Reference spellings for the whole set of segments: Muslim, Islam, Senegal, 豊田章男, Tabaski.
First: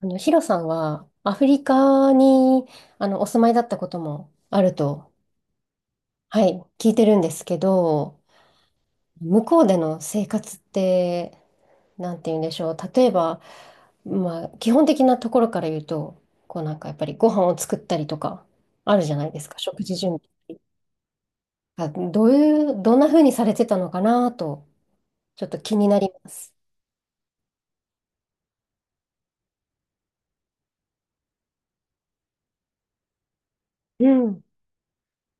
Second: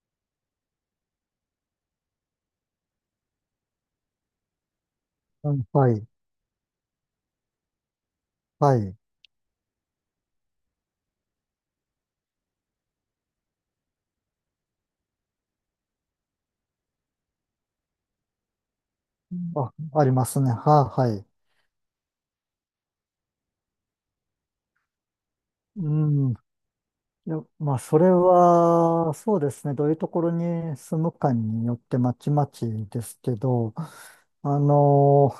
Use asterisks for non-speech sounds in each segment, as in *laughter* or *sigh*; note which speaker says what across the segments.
Speaker 1: ヒロさんはアフリカにお住まいだったこともあると、
Speaker 2: うん、はい、
Speaker 1: はい、聞いてるんですけど、
Speaker 2: はい。
Speaker 1: 向こうでの生活って、なんて言うんでしょう。例えば、まあ、基本的なところから言うと、こうやっぱりご飯を作ったりとか、あるじゃないですか、
Speaker 2: あ、
Speaker 1: 食事
Speaker 2: あり
Speaker 1: 準
Speaker 2: ますね。
Speaker 1: 備。
Speaker 2: はい。
Speaker 1: あ、どういう、どんな風にされてたのかなと、ちょっと気
Speaker 2: う
Speaker 1: になりま
Speaker 2: ん。い
Speaker 1: す。
Speaker 2: や、まあ、それは、そうですね。どういうところに住むかによってまちまちですけど、
Speaker 1: うん。
Speaker 2: あの、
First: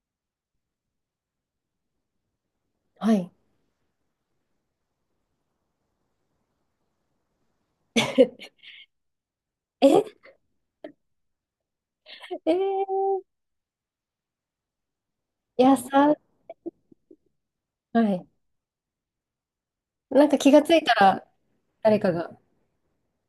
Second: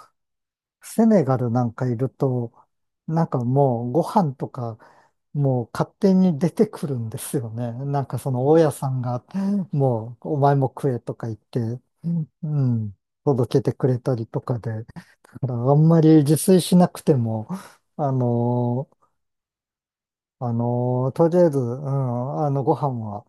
Speaker 2: セネガルなんかいると、
Speaker 1: は
Speaker 2: なん
Speaker 1: い。
Speaker 2: かもうご飯とか、もう勝手に出てくるんですよね。なんかその
Speaker 1: *laughs*
Speaker 2: 大家さんが、
Speaker 1: え、
Speaker 2: もうお前も食えとか言って、う
Speaker 1: え
Speaker 2: ん、
Speaker 1: ー、
Speaker 2: 届けてくれたりとかで。だから
Speaker 1: *laughs* い
Speaker 2: あ
Speaker 1: や
Speaker 2: んま
Speaker 1: さ、
Speaker 2: り自炊しなくても、
Speaker 1: は
Speaker 2: あ
Speaker 1: い。
Speaker 2: のー
Speaker 1: なんか気がついたら、
Speaker 2: とりあえず、う
Speaker 1: 誰かが。
Speaker 2: ん、ご飯は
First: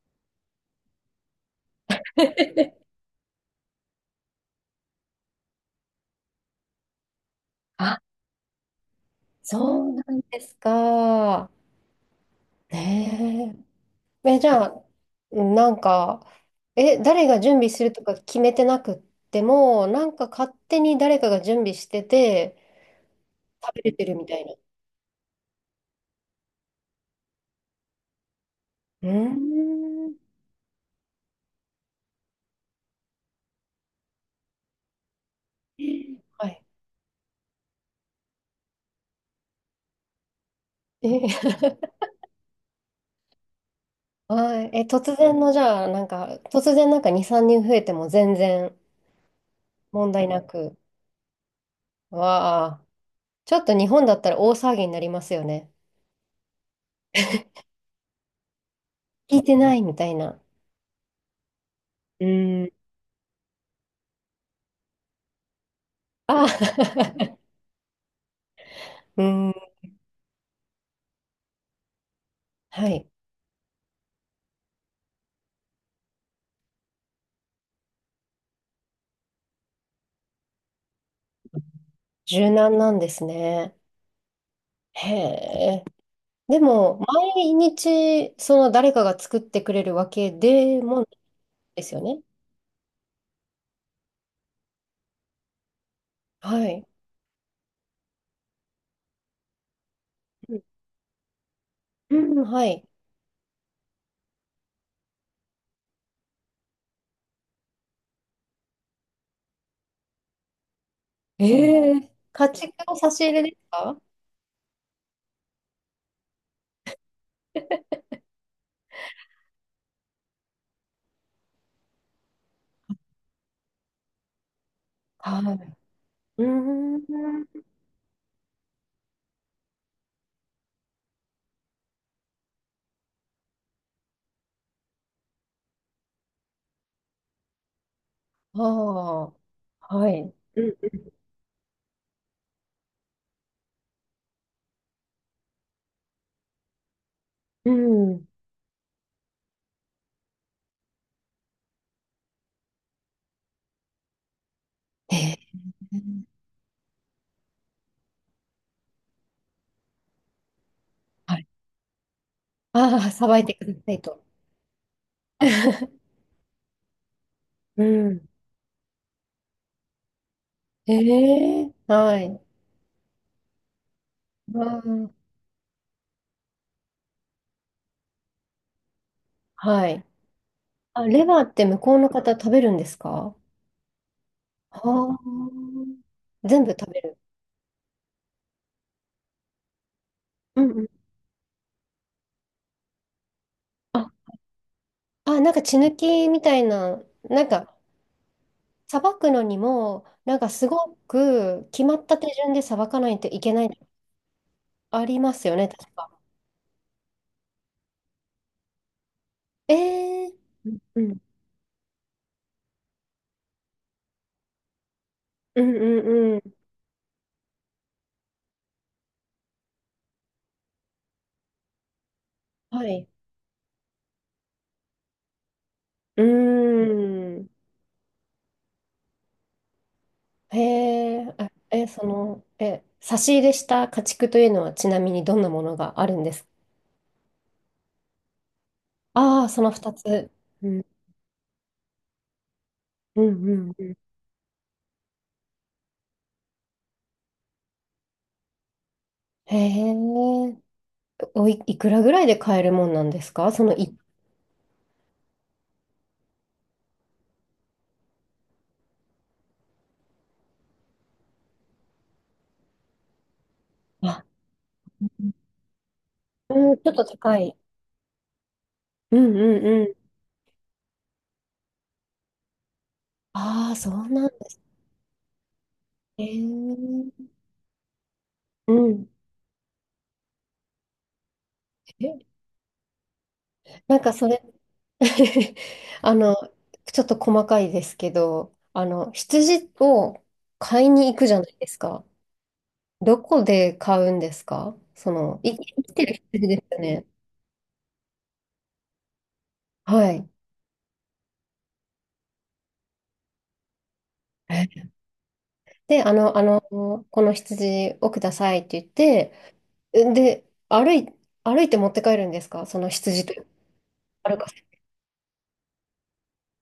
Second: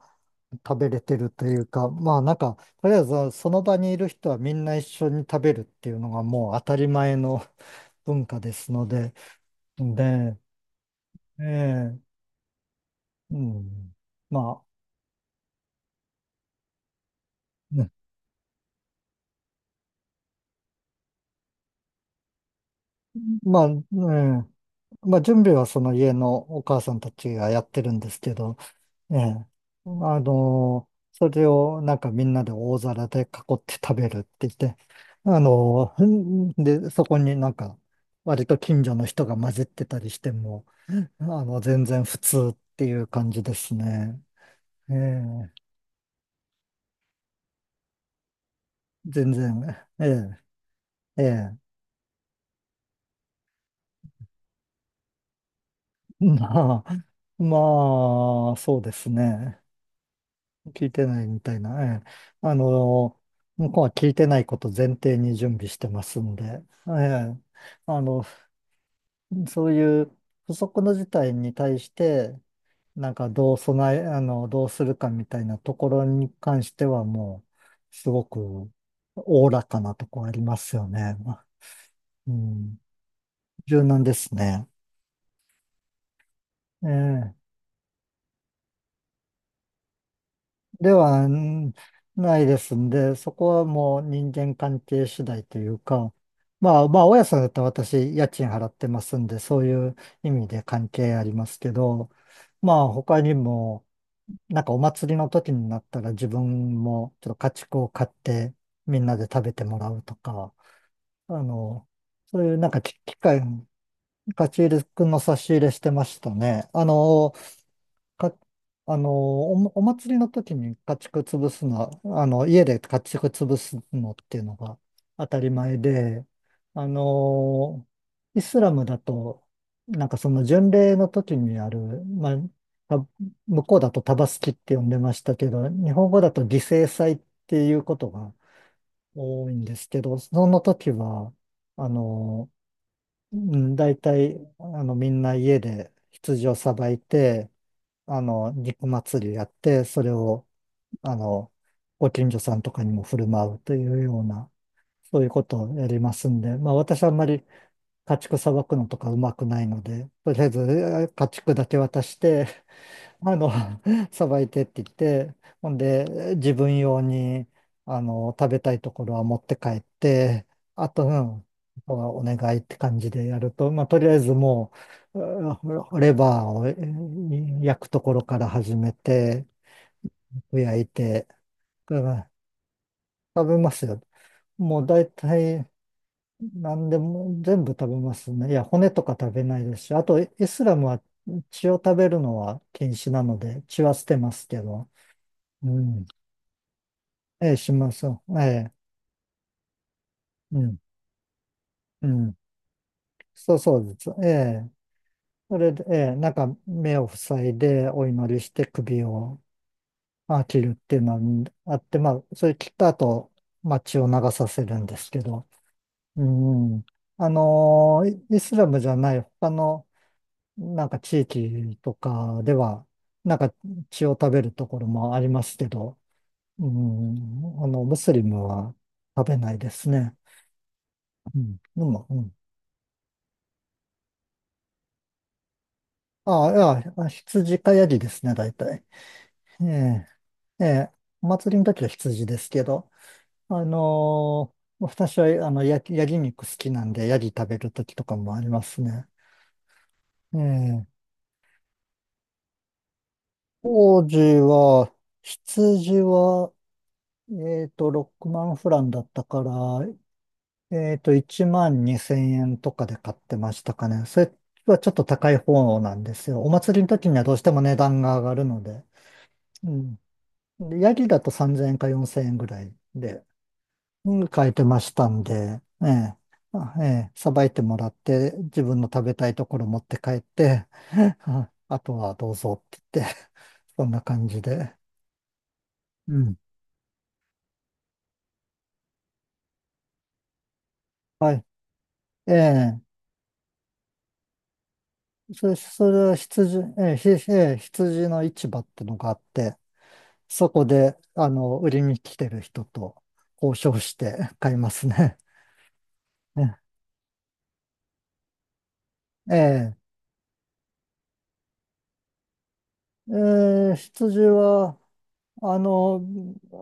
Speaker 2: 食べれてるというか、まあなんか、と
Speaker 1: *laughs*
Speaker 2: りあえずその場にいる人はみんな一緒に食べるっていうのがもう当たり前の
Speaker 1: あ、
Speaker 2: *laughs* 文化ですので、
Speaker 1: そうなん
Speaker 2: で、
Speaker 1: ですか。
Speaker 2: ええう
Speaker 1: ね
Speaker 2: ん、
Speaker 1: え。え、じゃ
Speaker 2: ま
Speaker 1: あ、なんか、え、誰が準備す
Speaker 2: あ、
Speaker 1: るとか決めてなくっても、なんか勝手に誰かが準備してて、
Speaker 2: まあ、
Speaker 1: 食
Speaker 2: う
Speaker 1: べれてるみたいな。
Speaker 2: んまあ準備はその家のお母さんたちがやってるんですけど、
Speaker 1: う
Speaker 2: ええ。
Speaker 1: ーん。
Speaker 2: それをなんかみんなで大皿で囲って食べるって言って、あの、
Speaker 1: は
Speaker 2: ん
Speaker 1: い。
Speaker 2: で、そこになんか割と近所の人が混じってたりしても、
Speaker 1: え、*laughs*
Speaker 2: 全然普通っていう感じですね。
Speaker 1: はい。え、
Speaker 2: え
Speaker 1: 突
Speaker 2: え。
Speaker 1: 然の、じゃあ、なんか、突然なんか2、3人増えても全然
Speaker 2: 全然、え
Speaker 1: 問題なく。
Speaker 2: え、ええ。
Speaker 1: わあ、ちょっと日本だったら大騒ぎになりますよね。
Speaker 2: *laughs* まあ、まあ、そうです
Speaker 1: 聞いて
Speaker 2: ね。
Speaker 1: ないみたいな。
Speaker 2: 聞いてないみたいな、え
Speaker 1: う
Speaker 2: え。あ
Speaker 1: ーん。
Speaker 2: の、向こうは聞いてないこと前提に準備してますん
Speaker 1: あ、
Speaker 2: で、ええ。
Speaker 1: *laughs*
Speaker 2: あの、
Speaker 1: うん、
Speaker 2: そういう不測の事態に対して、
Speaker 1: はい。
Speaker 2: なんかどう備え、どうするかみたいなところに関してはもう、すごくおおらかなとこありますよね。う
Speaker 1: 柔軟
Speaker 2: ん。
Speaker 1: なんですね。
Speaker 2: 柔軟ですね。
Speaker 1: へえ。で
Speaker 2: え
Speaker 1: も、
Speaker 2: え。
Speaker 1: 毎日、その誰かが作ってくれるわけで
Speaker 2: で
Speaker 1: もない
Speaker 2: は、ん
Speaker 1: ですよね。
Speaker 2: ないですんで、そこはもう人間関係次第というか、
Speaker 1: は
Speaker 2: ま
Speaker 1: い。
Speaker 2: あまあ、大家さんだったら私、家賃払ってますんで、そういう意味で関係ありますけど、
Speaker 1: うん、うんは
Speaker 2: ま
Speaker 1: い。
Speaker 2: あ他にも、なんかお祭りの時になったら自分もちょっと家畜を買ってみんなで食べてもらうとか、あ
Speaker 1: え
Speaker 2: の、
Speaker 1: え。
Speaker 2: そう
Speaker 1: 家
Speaker 2: いうなん
Speaker 1: 畜
Speaker 2: かき
Speaker 1: の差
Speaker 2: 機
Speaker 1: し入
Speaker 2: 械、
Speaker 1: れですか？
Speaker 2: 家ち入くんの差し入れしてましたね。あの、か、あの、お、お祭りの時に家畜潰すのは、家で家畜潰すのっていうのが当たり
Speaker 1: は
Speaker 2: 前で、
Speaker 1: い。うー
Speaker 2: あ
Speaker 1: ん。
Speaker 2: の、イスラムだと、なんかその巡礼の時にある、まあ、た向こうだとタバスキって呼んでましたけど、日本語だと犠牲祭っていうことが
Speaker 1: あ
Speaker 2: 多いんです
Speaker 1: あ、
Speaker 2: け
Speaker 1: は
Speaker 2: ど、
Speaker 1: い。
Speaker 2: その
Speaker 1: う
Speaker 2: 時
Speaker 1: ん。
Speaker 2: は、あの、うん大体、みんな家で羊をさばいて、
Speaker 1: うん
Speaker 2: 肉祭りやって、それを、あの、ご近所さんとかにも振る舞うというような、そういう
Speaker 1: え
Speaker 2: こと
Speaker 1: え。
Speaker 2: をやりますんで、まあ私あんまり家畜さばくのとかうまくないので、とりあえず家
Speaker 1: はい。
Speaker 2: 畜だけ渡して、
Speaker 1: ああ、さ
Speaker 2: あ
Speaker 1: ばい
Speaker 2: の、
Speaker 1: てください
Speaker 2: *laughs*
Speaker 1: と。
Speaker 2: さばいてって言って、ほん
Speaker 1: *laughs*
Speaker 2: で、自分用に、
Speaker 1: うん。
Speaker 2: 食べたいところは持って帰って、
Speaker 1: *laughs*
Speaker 2: あ
Speaker 1: え
Speaker 2: と、うん、あ
Speaker 1: え。
Speaker 2: とは
Speaker 1: は
Speaker 2: お願
Speaker 1: い。
Speaker 2: いって感じでやると、まあ、とりあえず
Speaker 1: う
Speaker 2: も
Speaker 1: ん。
Speaker 2: う、うんほレバーを焼くところから始めて、
Speaker 1: はい。
Speaker 2: 焼い
Speaker 1: あ、レ
Speaker 2: て、
Speaker 1: バーって向こう
Speaker 2: う
Speaker 1: の
Speaker 2: ん
Speaker 1: 方食べるんですか？
Speaker 2: 食べますよ。
Speaker 1: あ
Speaker 2: もう大
Speaker 1: あ
Speaker 2: 体、
Speaker 1: 全部食
Speaker 2: 何で
Speaker 1: べる。
Speaker 2: も全部食べますね。いや、骨とか食べないですし、あと、イ
Speaker 1: う
Speaker 2: ス
Speaker 1: ん
Speaker 2: ラ
Speaker 1: う
Speaker 2: ムは
Speaker 1: ん。
Speaker 2: 血を食べるのは禁止なので、血は捨
Speaker 1: あ、
Speaker 2: てますけど、
Speaker 1: あ、なんか
Speaker 2: う
Speaker 1: 血抜
Speaker 2: ん。
Speaker 1: きみたいな、
Speaker 2: ええ、します。ええ、
Speaker 1: さばくのにも、なんか
Speaker 2: う
Speaker 1: す
Speaker 2: ん、
Speaker 1: ごく決まっ
Speaker 2: う
Speaker 1: た手
Speaker 2: ん。
Speaker 1: 順でさばかないといけ
Speaker 2: そう
Speaker 1: ない、
Speaker 2: そうです。ええ、
Speaker 1: ありますよ
Speaker 2: そ
Speaker 1: ね、
Speaker 2: れで、
Speaker 1: 確
Speaker 2: え
Speaker 1: か。
Speaker 2: え、なんか目を塞いでお祈りして首を
Speaker 1: えー、
Speaker 2: 切
Speaker 1: う
Speaker 2: る
Speaker 1: ん
Speaker 2: ってい
Speaker 1: う
Speaker 2: う
Speaker 1: ん
Speaker 2: のがあって、まあ、それ切った後、まあ、血を流させるんですけど、
Speaker 1: う
Speaker 2: う
Speaker 1: んうん。
Speaker 2: ん。あのーイスラムじゃない他のなんか地域とかで
Speaker 1: は
Speaker 2: は、
Speaker 1: い。
Speaker 2: なんか血を食べるところもありますけど、
Speaker 1: う
Speaker 2: う
Speaker 1: ーん。
Speaker 2: ん、ムスリムは食べないですね。
Speaker 1: へえ、
Speaker 2: うん、でも、うん
Speaker 1: 差し入れした家畜というのはちなみにどんなものがあるんです
Speaker 2: あ
Speaker 1: か？
Speaker 2: あ、いや、羊かヤギですね、大体。
Speaker 1: ああー、そ
Speaker 2: え
Speaker 1: の2
Speaker 2: え、
Speaker 1: つ。
Speaker 2: え
Speaker 1: うん
Speaker 2: え、お祭りの時は羊ですけど、
Speaker 1: うんうん
Speaker 2: 私は、ヤギ、ヤギ肉好きなんで、ヤギ食べる時とかもありますね。
Speaker 1: へ
Speaker 2: え
Speaker 1: え、
Speaker 2: え、
Speaker 1: おい、いくらぐらいで買えるもんなんですかそのい、
Speaker 2: 当時は、羊は、6万フランだったから、1万2千円とかで買ってましたかね。そ
Speaker 1: あ、
Speaker 2: れはちょっと高い方なんですよ。お
Speaker 1: う
Speaker 2: 祭
Speaker 1: ん、
Speaker 2: りの
Speaker 1: ちょっと
Speaker 2: 時にはど
Speaker 1: 高
Speaker 2: うして
Speaker 1: い。
Speaker 2: も値段が上がるので。
Speaker 1: うんうん
Speaker 2: う
Speaker 1: うん。
Speaker 2: んでヤギだと3000円か4000円ぐらいで、
Speaker 1: ああ、そうな
Speaker 2: う
Speaker 1: ん
Speaker 2: ん
Speaker 1: で
Speaker 2: 買え
Speaker 1: す
Speaker 2: てましたんで、ええ、
Speaker 1: ね。
Speaker 2: さばいてもらって、自
Speaker 1: う
Speaker 2: 分の食
Speaker 1: ん。
Speaker 2: べたいところ持って帰って、*laughs* ああとは
Speaker 1: え、
Speaker 2: どうぞって言って、*laughs* そん
Speaker 1: なん
Speaker 2: な
Speaker 1: かそ
Speaker 2: 感
Speaker 1: れ
Speaker 2: じで。
Speaker 1: *laughs* あ
Speaker 2: う
Speaker 1: の、
Speaker 2: ん。
Speaker 1: ちょっと細かいですけど、あの、羊を買いに行くじ
Speaker 2: は
Speaker 1: ゃ
Speaker 2: い。
Speaker 1: ないですか。
Speaker 2: ええ、
Speaker 1: どこで買うんですかその、
Speaker 2: そ
Speaker 1: い、
Speaker 2: れ、
Speaker 1: 生
Speaker 2: そ
Speaker 1: き
Speaker 2: れ
Speaker 1: てる
Speaker 2: は
Speaker 1: 羊で
Speaker 2: 羊、
Speaker 1: すよ
Speaker 2: ええ、
Speaker 1: ね。
Speaker 2: え羊の市場ってのがあって、
Speaker 1: はい。
Speaker 2: そこで、売りに来てる人と交渉して買いま
Speaker 1: え
Speaker 2: すね。
Speaker 1: で、あの、
Speaker 2: *laughs*
Speaker 1: あ
Speaker 2: え
Speaker 1: の、この羊をくださいって言っ
Speaker 2: え、
Speaker 1: て、で、歩いて持って帰るんですかその
Speaker 2: え
Speaker 1: 羊というか
Speaker 2: 羊
Speaker 1: 歩かせ。
Speaker 2: は、あの、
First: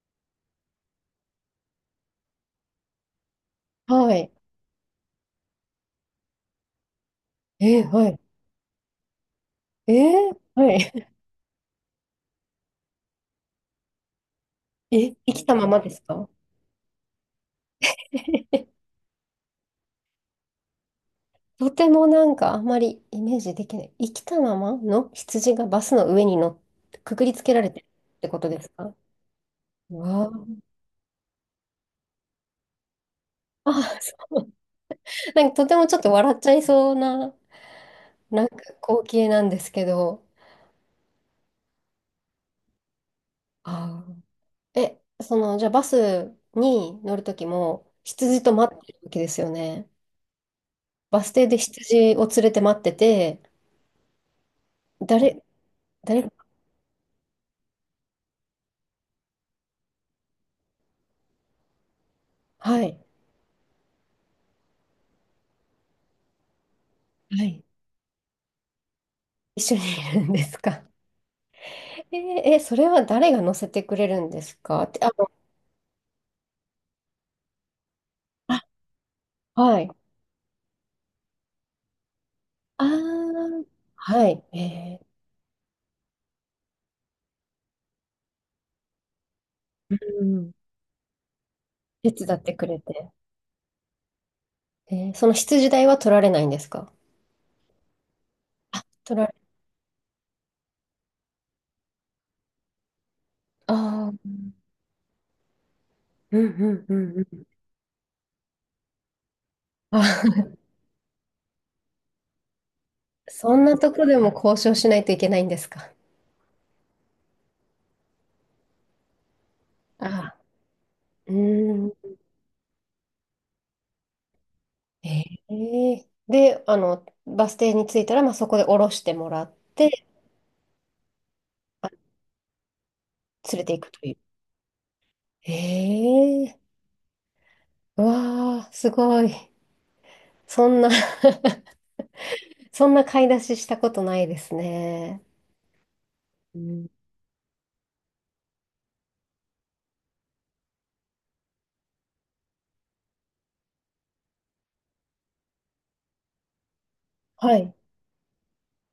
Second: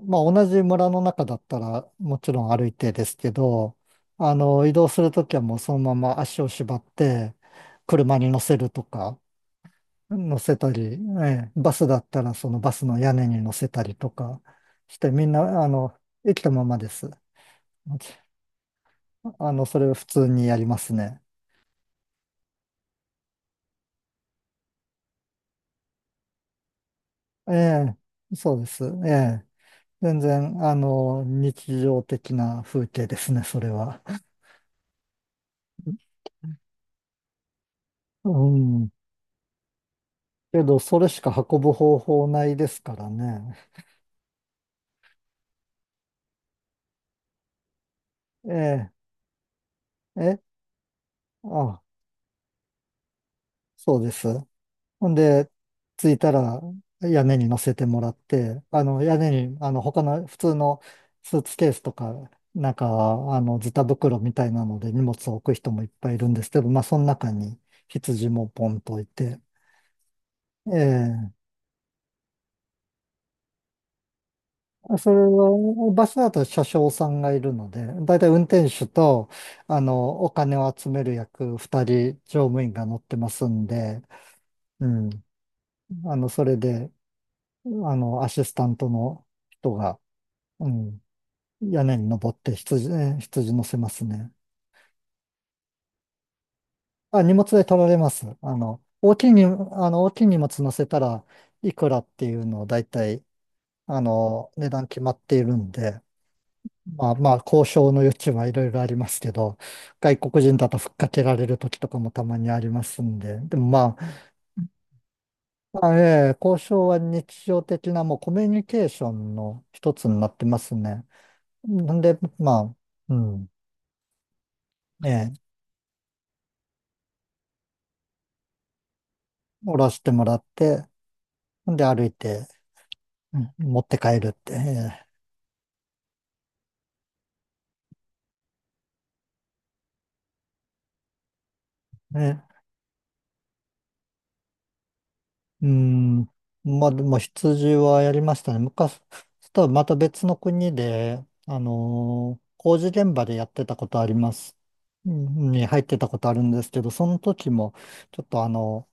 Speaker 2: まあ、同じ村の中だったらもちろん歩いてですけど、
Speaker 1: はい。
Speaker 2: 移動するときはもうそのまま足を縛って
Speaker 1: え、は
Speaker 2: 車
Speaker 1: い。
Speaker 2: に乗せるとか、
Speaker 1: え
Speaker 2: 乗
Speaker 1: ー、
Speaker 2: せた
Speaker 1: は
Speaker 2: り、
Speaker 1: い。*laughs*
Speaker 2: ええバスだったらそのバスの屋根に乗せたりとかして、
Speaker 1: え、
Speaker 2: みん
Speaker 1: 生きた
Speaker 2: な、
Speaker 1: ままですか？
Speaker 2: 生きたままです。
Speaker 1: *laughs*
Speaker 2: それを普通にやりますね。
Speaker 1: とてもなんかあんまりイメージできない。生きたままの羊がバスの上に乗っ、くくりつけ
Speaker 2: え
Speaker 1: られてる
Speaker 2: え、
Speaker 1: ってこと
Speaker 2: そう
Speaker 1: で
Speaker 2: で
Speaker 1: す
Speaker 2: す。
Speaker 1: か？
Speaker 2: ええ、
Speaker 1: う
Speaker 2: 全
Speaker 1: わ
Speaker 2: 然、日常的な風景ですね、そ
Speaker 1: あ、
Speaker 2: れ
Speaker 1: あ
Speaker 2: は。
Speaker 1: そう、なんかとてもちょっと笑っちゃいそうな、
Speaker 2: う
Speaker 1: なんか
Speaker 2: ん
Speaker 1: 光景なんですけど。
Speaker 2: けど、それしか運ぶ方法ないですからね。
Speaker 1: あーえ、その、じゃあバスに乗るときも羊と待っ
Speaker 2: え
Speaker 1: てるわけですよね。
Speaker 2: え、
Speaker 1: バス停で
Speaker 2: あ、
Speaker 1: 羊を連れて待ってて、
Speaker 2: そうです。ほん
Speaker 1: 誰、
Speaker 2: で、着い
Speaker 1: 誰、
Speaker 2: たら屋根に乗せてもらって、屋根に、他の普通のスーツケースとか、なん
Speaker 1: は
Speaker 2: か、
Speaker 1: い、
Speaker 2: ズタ袋みたいなので荷物を置く人もいっぱいいるんですけど、まあ、その中
Speaker 1: は
Speaker 2: に
Speaker 1: い。
Speaker 2: 羊もポンと置いて、
Speaker 1: 一緒にいるんですか。
Speaker 2: ええ
Speaker 1: *laughs* えーえーそれは誰が乗せてくれるんですかって、あ
Speaker 2: それ
Speaker 1: の、
Speaker 2: は、バスだと車掌さんがいるので、だいたい運
Speaker 1: あ、
Speaker 2: 転手と、
Speaker 1: はい。
Speaker 2: お金を集める役、二人乗務員
Speaker 1: あ
Speaker 2: が乗ってます
Speaker 1: ー
Speaker 2: んで、
Speaker 1: はい。
Speaker 2: う
Speaker 1: え
Speaker 2: ん。それで、アシスタントの人
Speaker 1: ー
Speaker 2: が、
Speaker 1: うん。
Speaker 2: うん、屋根に
Speaker 1: 手
Speaker 2: 登
Speaker 1: 伝
Speaker 2: っ
Speaker 1: って
Speaker 2: て
Speaker 1: くれ
Speaker 2: 羊、
Speaker 1: て。
Speaker 2: 羊乗せますね。
Speaker 1: えーその羊代は取られないんですか？
Speaker 2: あ、荷物で取られます。
Speaker 1: 取られ、
Speaker 2: 大きい荷物乗せたらいくらっていうのをだいたい、
Speaker 1: ああ、
Speaker 2: 値段決まっているんで、
Speaker 1: うんうんう
Speaker 2: まあ
Speaker 1: んう
Speaker 2: まあ、
Speaker 1: ん。
Speaker 2: 交渉の余地はいろいろありますけど、
Speaker 1: あ、
Speaker 2: 外国人だとふっかけられる時とかもたまにありますん
Speaker 1: *laughs*
Speaker 2: で、
Speaker 1: そ
Speaker 2: で
Speaker 1: ん
Speaker 2: も
Speaker 1: なと
Speaker 2: まあ、
Speaker 1: こでも交渉しないといけないんです
Speaker 2: ま
Speaker 1: か。
Speaker 2: あええ交渉は日常的なもうコミュニケーションの一
Speaker 1: あ
Speaker 2: つになっ
Speaker 1: あ、
Speaker 2: てますね。
Speaker 1: うーん。
Speaker 2: なんで、まあ、うん、え
Speaker 1: え
Speaker 2: え、
Speaker 1: えで、あの、バス停に着いたら、まあ、そこで降ろしてもらっ
Speaker 2: 下ろし
Speaker 1: て、
Speaker 2: てもらって、んで
Speaker 1: あ
Speaker 2: 歩いて、うん
Speaker 1: 連れてい
Speaker 2: 持っ
Speaker 1: く
Speaker 2: て
Speaker 1: という。
Speaker 2: 帰るって、え
Speaker 1: ええうわあ、すごい。そんな
Speaker 2: え
Speaker 1: *laughs* そんな買い出ししたことないですね。
Speaker 2: うん。
Speaker 1: うん、
Speaker 2: まあ、でも羊はやりましたね。昔、とはまた別の国で、工事現場でやってたことあります。うんに入ってたことあるんですけど、その時
Speaker 1: は
Speaker 2: も、
Speaker 1: い。
Speaker 2: ちょっと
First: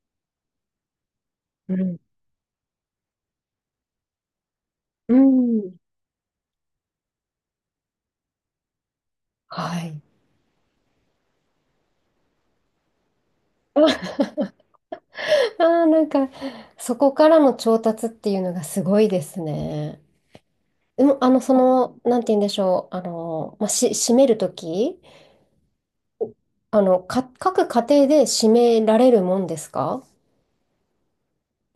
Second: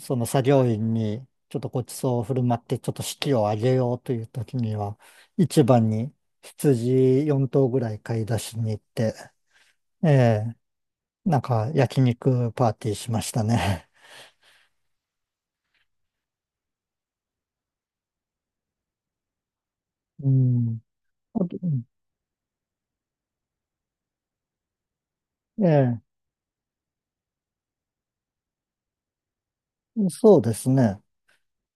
Speaker 2: その作業員に、ちょっと
Speaker 1: う
Speaker 2: ごち
Speaker 1: ん。
Speaker 2: そうを振る舞って、ちょっと士気を上げようという時には、
Speaker 1: う
Speaker 2: 市
Speaker 1: ん。
Speaker 2: 場に羊4頭ぐらい買い出しに行って、
Speaker 1: はい。
Speaker 2: ええなんか焼肉パーティーしましたね。
Speaker 1: *laughs* ああ、*laughs* なんか、そこからの調達っていうのがすごいですね。
Speaker 2: うん。
Speaker 1: でも、
Speaker 2: あとうん
Speaker 1: なんて言うんでしょう、あの、まあ、し、閉めるとき
Speaker 2: ええ
Speaker 1: か、各家庭で締められるもんですか？
Speaker 2: そうですね。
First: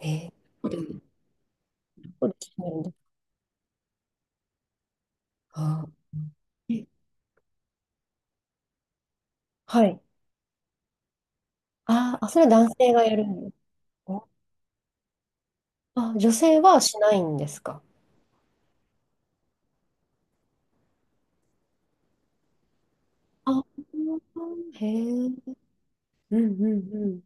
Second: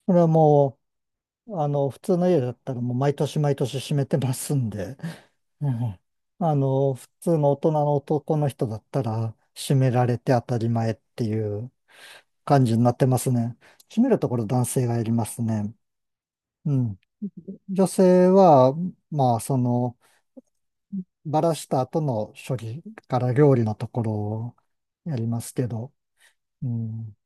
Speaker 1: え
Speaker 2: それは
Speaker 1: ー、そうで
Speaker 2: も
Speaker 1: すね
Speaker 2: う、普通
Speaker 1: そ
Speaker 2: の
Speaker 1: うで
Speaker 2: 家
Speaker 1: す
Speaker 2: だっ
Speaker 1: 締め
Speaker 2: た
Speaker 1: る
Speaker 2: ら
Speaker 1: んだ。
Speaker 2: もう毎年毎年閉めてますんで、*laughs* う
Speaker 1: あ
Speaker 2: ん
Speaker 1: ーえ
Speaker 2: 普通の大人の男の人だったら閉
Speaker 1: は
Speaker 2: め
Speaker 1: い。
Speaker 2: られて当たり前っていう
Speaker 1: あーあ、それは
Speaker 2: 感
Speaker 1: 男
Speaker 2: じにな
Speaker 1: 性
Speaker 2: っ
Speaker 1: が
Speaker 2: て
Speaker 1: や
Speaker 2: ま
Speaker 1: る
Speaker 2: す
Speaker 1: んです
Speaker 2: ね。閉める
Speaker 1: か？
Speaker 2: ところ男性がやりますね。
Speaker 1: あ、女性
Speaker 2: う
Speaker 1: はし
Speaker 2: ん。
Speaker 1: ないんですか？
Speaker 2: 女性は、まあ、その、バラした後の処理から料理の
Speaker 1: あ
Speaker 2: ところを
Speaker 1: へえ。
Speaker 2: やり
Speaker 1: うん
Speaker 2: ますけど、
Speaker 1: うん
Speaker 2: う
Speaker 1: う
Speaker 2: ん。
Speaker 1: ん。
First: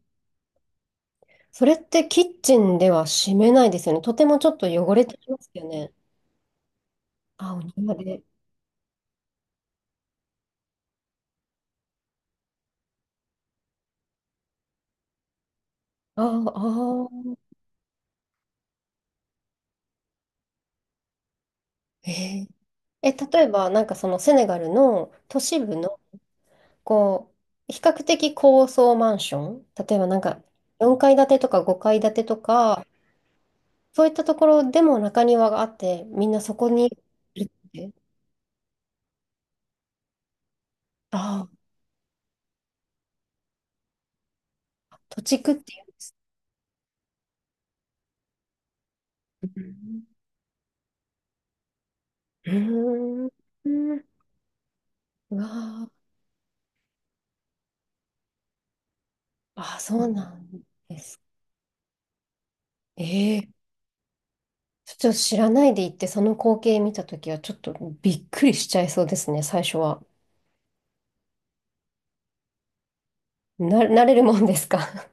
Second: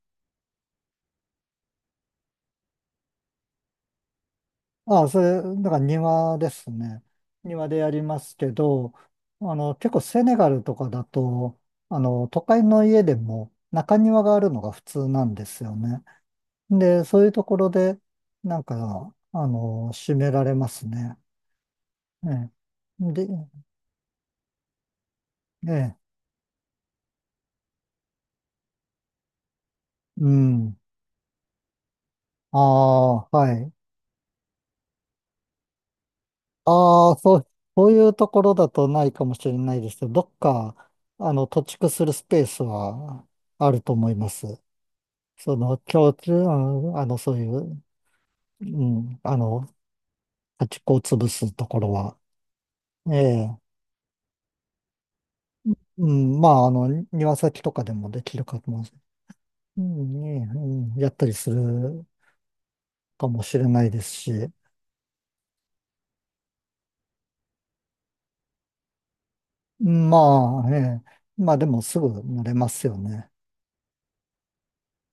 Speaker 1: それってキッチンでは締めないですよね。とてもちょっと汚
Speaker 2: あ
Speaker 1: れ
Speaker 2: あ、
Speaker 1: てきますよ
Speaker 2: だから
Speaker 1: ね。
Speaker 2: 庭ですね。
Speaker 1: あ、お
Speaker 2: 庭でや
Speaker 1: 庭
Speaker 2: りま
Speaker 1: で。
Speaker 2: すけど、結構セネガルとかだと、都会の家でも中庭があるのが普通なんですよね。
Speaker 1: ああ、あ
Speaker 2: で、そういう
Speaker 1: ー、
Speaker 2: ところで、なんか、閉められますね。
Speaker 1: へえ。
Speaker 2: ええ。
Speaker 1: え、
Speaker 2: で、
Speaker 1: 例えば、なんかそのセネガルの都市
Speaker 2: え
Speaker 1: 部
Speaker 2: え、
Speaker 1: のこう、比較的高層マンション、例えばなん
Speaker 2: う
Speaker 1: か
Speaker 2: ん。
Speaker 1: 4階建てとか5階建てと
Speaker 2: あ
Speaker 1: か、
Speaker 2: あ、はい。
Speaker 1: そういったところでも中庭があって、みんなそこに
Speaker 2: ああ、そ
Speaker 1: い
Speaker 2: う、
Speaker 1: るっ
Speaker 2: そう
Speaker 1: て。
Speaker 2: いうところだとないかもしれないですけど、どっか、
Speaker 1: ああ、
Speaker 2: 土地区するスペースはあると思います。
Speaker 1: 土地区っ
Speaker 2: そ
Speaker 1: て
Speaker 2: の
Speaker 1: い
Speaker 2: 共通、うんあの、そういう、うん、あの、
Speaker 1: う。
Speaker 2: 端っこを潰すところは、
Speaker 1: う
Speaker 2: え
Speaker 1: ーん。
Speaker 2: え、
Speaker 1: うんうわ
Speaker 2: うん、まあ、庭先とかでもできるかもし
Speaker 1: あ、ああ、
Speaker 2: れない、
Speaker 1: そ
Speaker 2: う
Speaker 1: うなんで
Speaker 2: やっ
Speaker 1: す。
Speaker 2: たりするかも
Speaker 1: ええ
Speaker 2: しれないですし、う
Speaker 1: ちょっと知らないで行って、その光景見たときは、ちょっとびっくりしちゃいそうですね、最初は。
Speaker 2: んまあ、ええ、まあでもすぐ慣れますよね。
Speaker 1: な、慣れるもんですか？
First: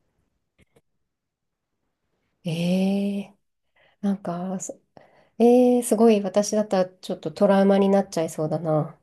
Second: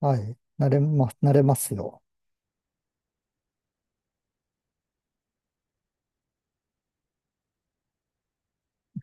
Speaker 2: はい、慣れますよ。
Speaker 1: *laughs* ええなんか、えー、すごい、私だったらちょっとトラウマになっちゃいそうだな。